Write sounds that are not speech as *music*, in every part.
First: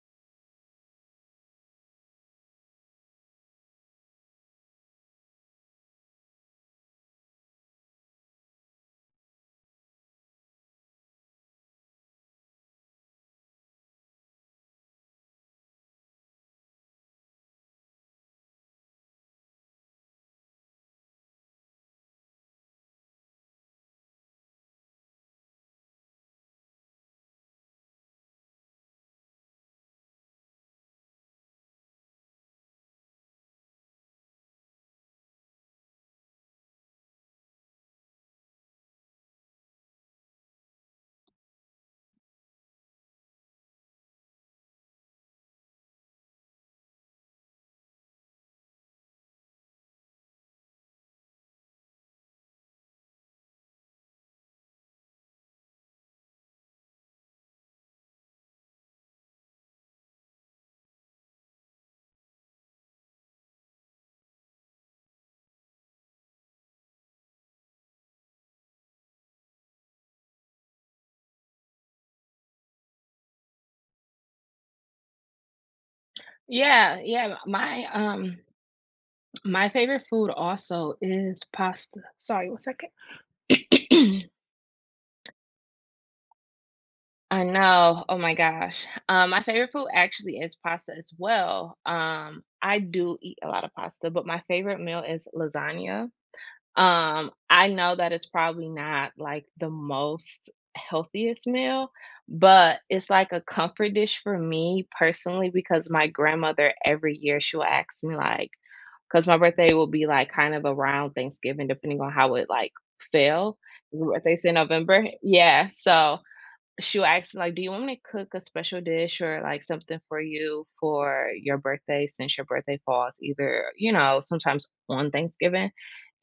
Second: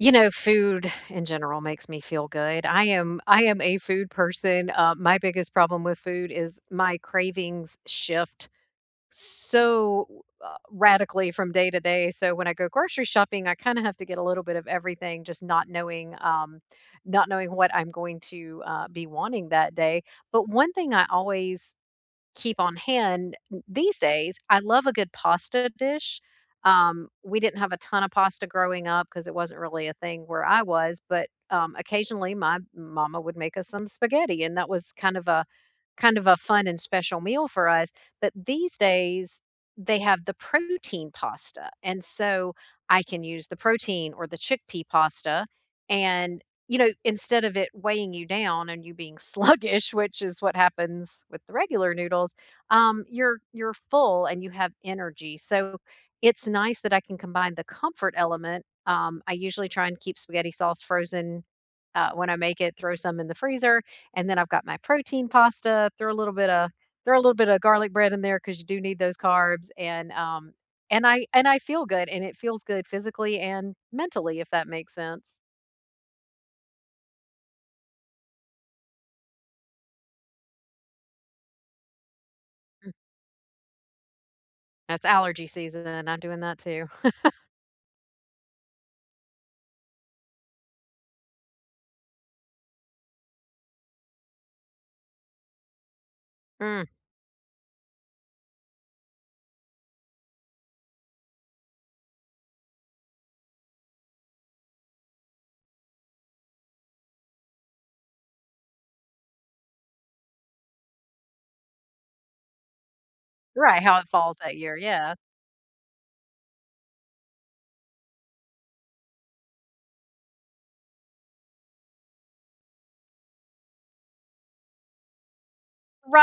You know, food in general makes me feel good. I am I am a food person, um, my biggest problem with food is my cravings shift so, uh, radically from day to day, so when I go grocery shopping, I kinda have to get a little bit of everything just not knowing um, not knowing what I'm going to, uh, be wanting that day. But one thing I always keep on hand th these days, I love a good pasta dish. Um, we didn't have a ton of pasta growing up 'cause it wasn't really a thing where I was, but, um, occasionally my mama would make us some spaghetti and that was kind of a kind of a fun and special meal for us, but these days, they have the protein pasta, and so I can use the protein or the chickpea pasta, and, you know, instead of it weighing you down and you being sluggish, which is what happens with the regular noodles, um, you're you're full and you have energy, so it's nice that I can combine the comfort element. Um, I usually try and keep spaghetti sauce frozen, uh, when I make it, throw some in the freezer, and then I've got my protein pasta, throw a little bit a throw a little bit of garlic bread in there 'cause you do need those carbs, and, um, and I and I feel good, and it feels good physically and mentally, if that makes sense. Yeah, yeah, my, um my favorite food also is pasta. Sorry, 1 second. Mm. *clears throat* That's allergy season, and I'm doing that too. I *chuckles* know, oh my gosh. Um, my favorite food actually is pasta, as well. Um, I do eat a lot of pasta, but my favorite meal is lasagna. Mm. Um, I know that it's probably not, like, the most healthiest meal, but it's, like, a comfort dish for me personally, because my grandmother, every year she will ask me, like 'cause my birthday will be, like, kind of around Thanksgiving, depending on how it, like, fell Right, how it ooh, if they falls say that year, November yeah. Yeah, so ,she will ask me, like, "Do you want me to cook a special dish or, like, something for you for your birthday since your birthday falls either, you know, sometimes on Thanksgiving?"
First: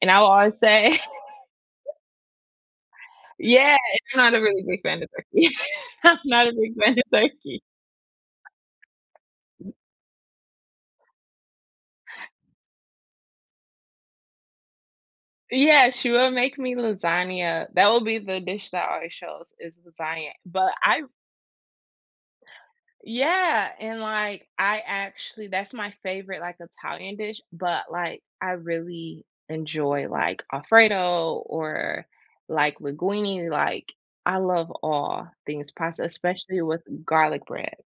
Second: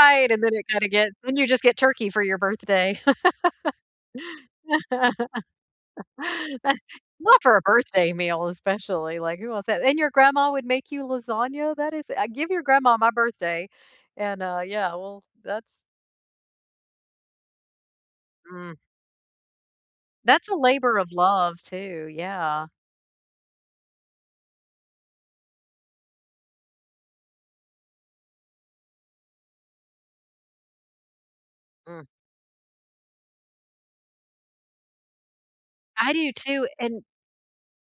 And I will and then always it kinda say get then you just get Turkey for your birthday. Yeah, it's kinda isn't a really big fan of turkey. I'm not a big *laughs* fan of Not for a turkey. birthday meal, especially, like, who wants *chuckles* that? And your grandma would make you lasagna? That is uh, give your grandma my birthday, and, uh, yeah. Well, that's Yeah, she will make me lasagna that will be the dish Mm. that already shows is lasagna, That's a but labor I of love, too, yeah. Yeah, and, like, I actually that's my favorite, like, Italian dish, but, like, I really enjoy, like, Alfredo or, Mm. like, linguine. Like, I love all things pasta, I do, especially too, with and garlic bread.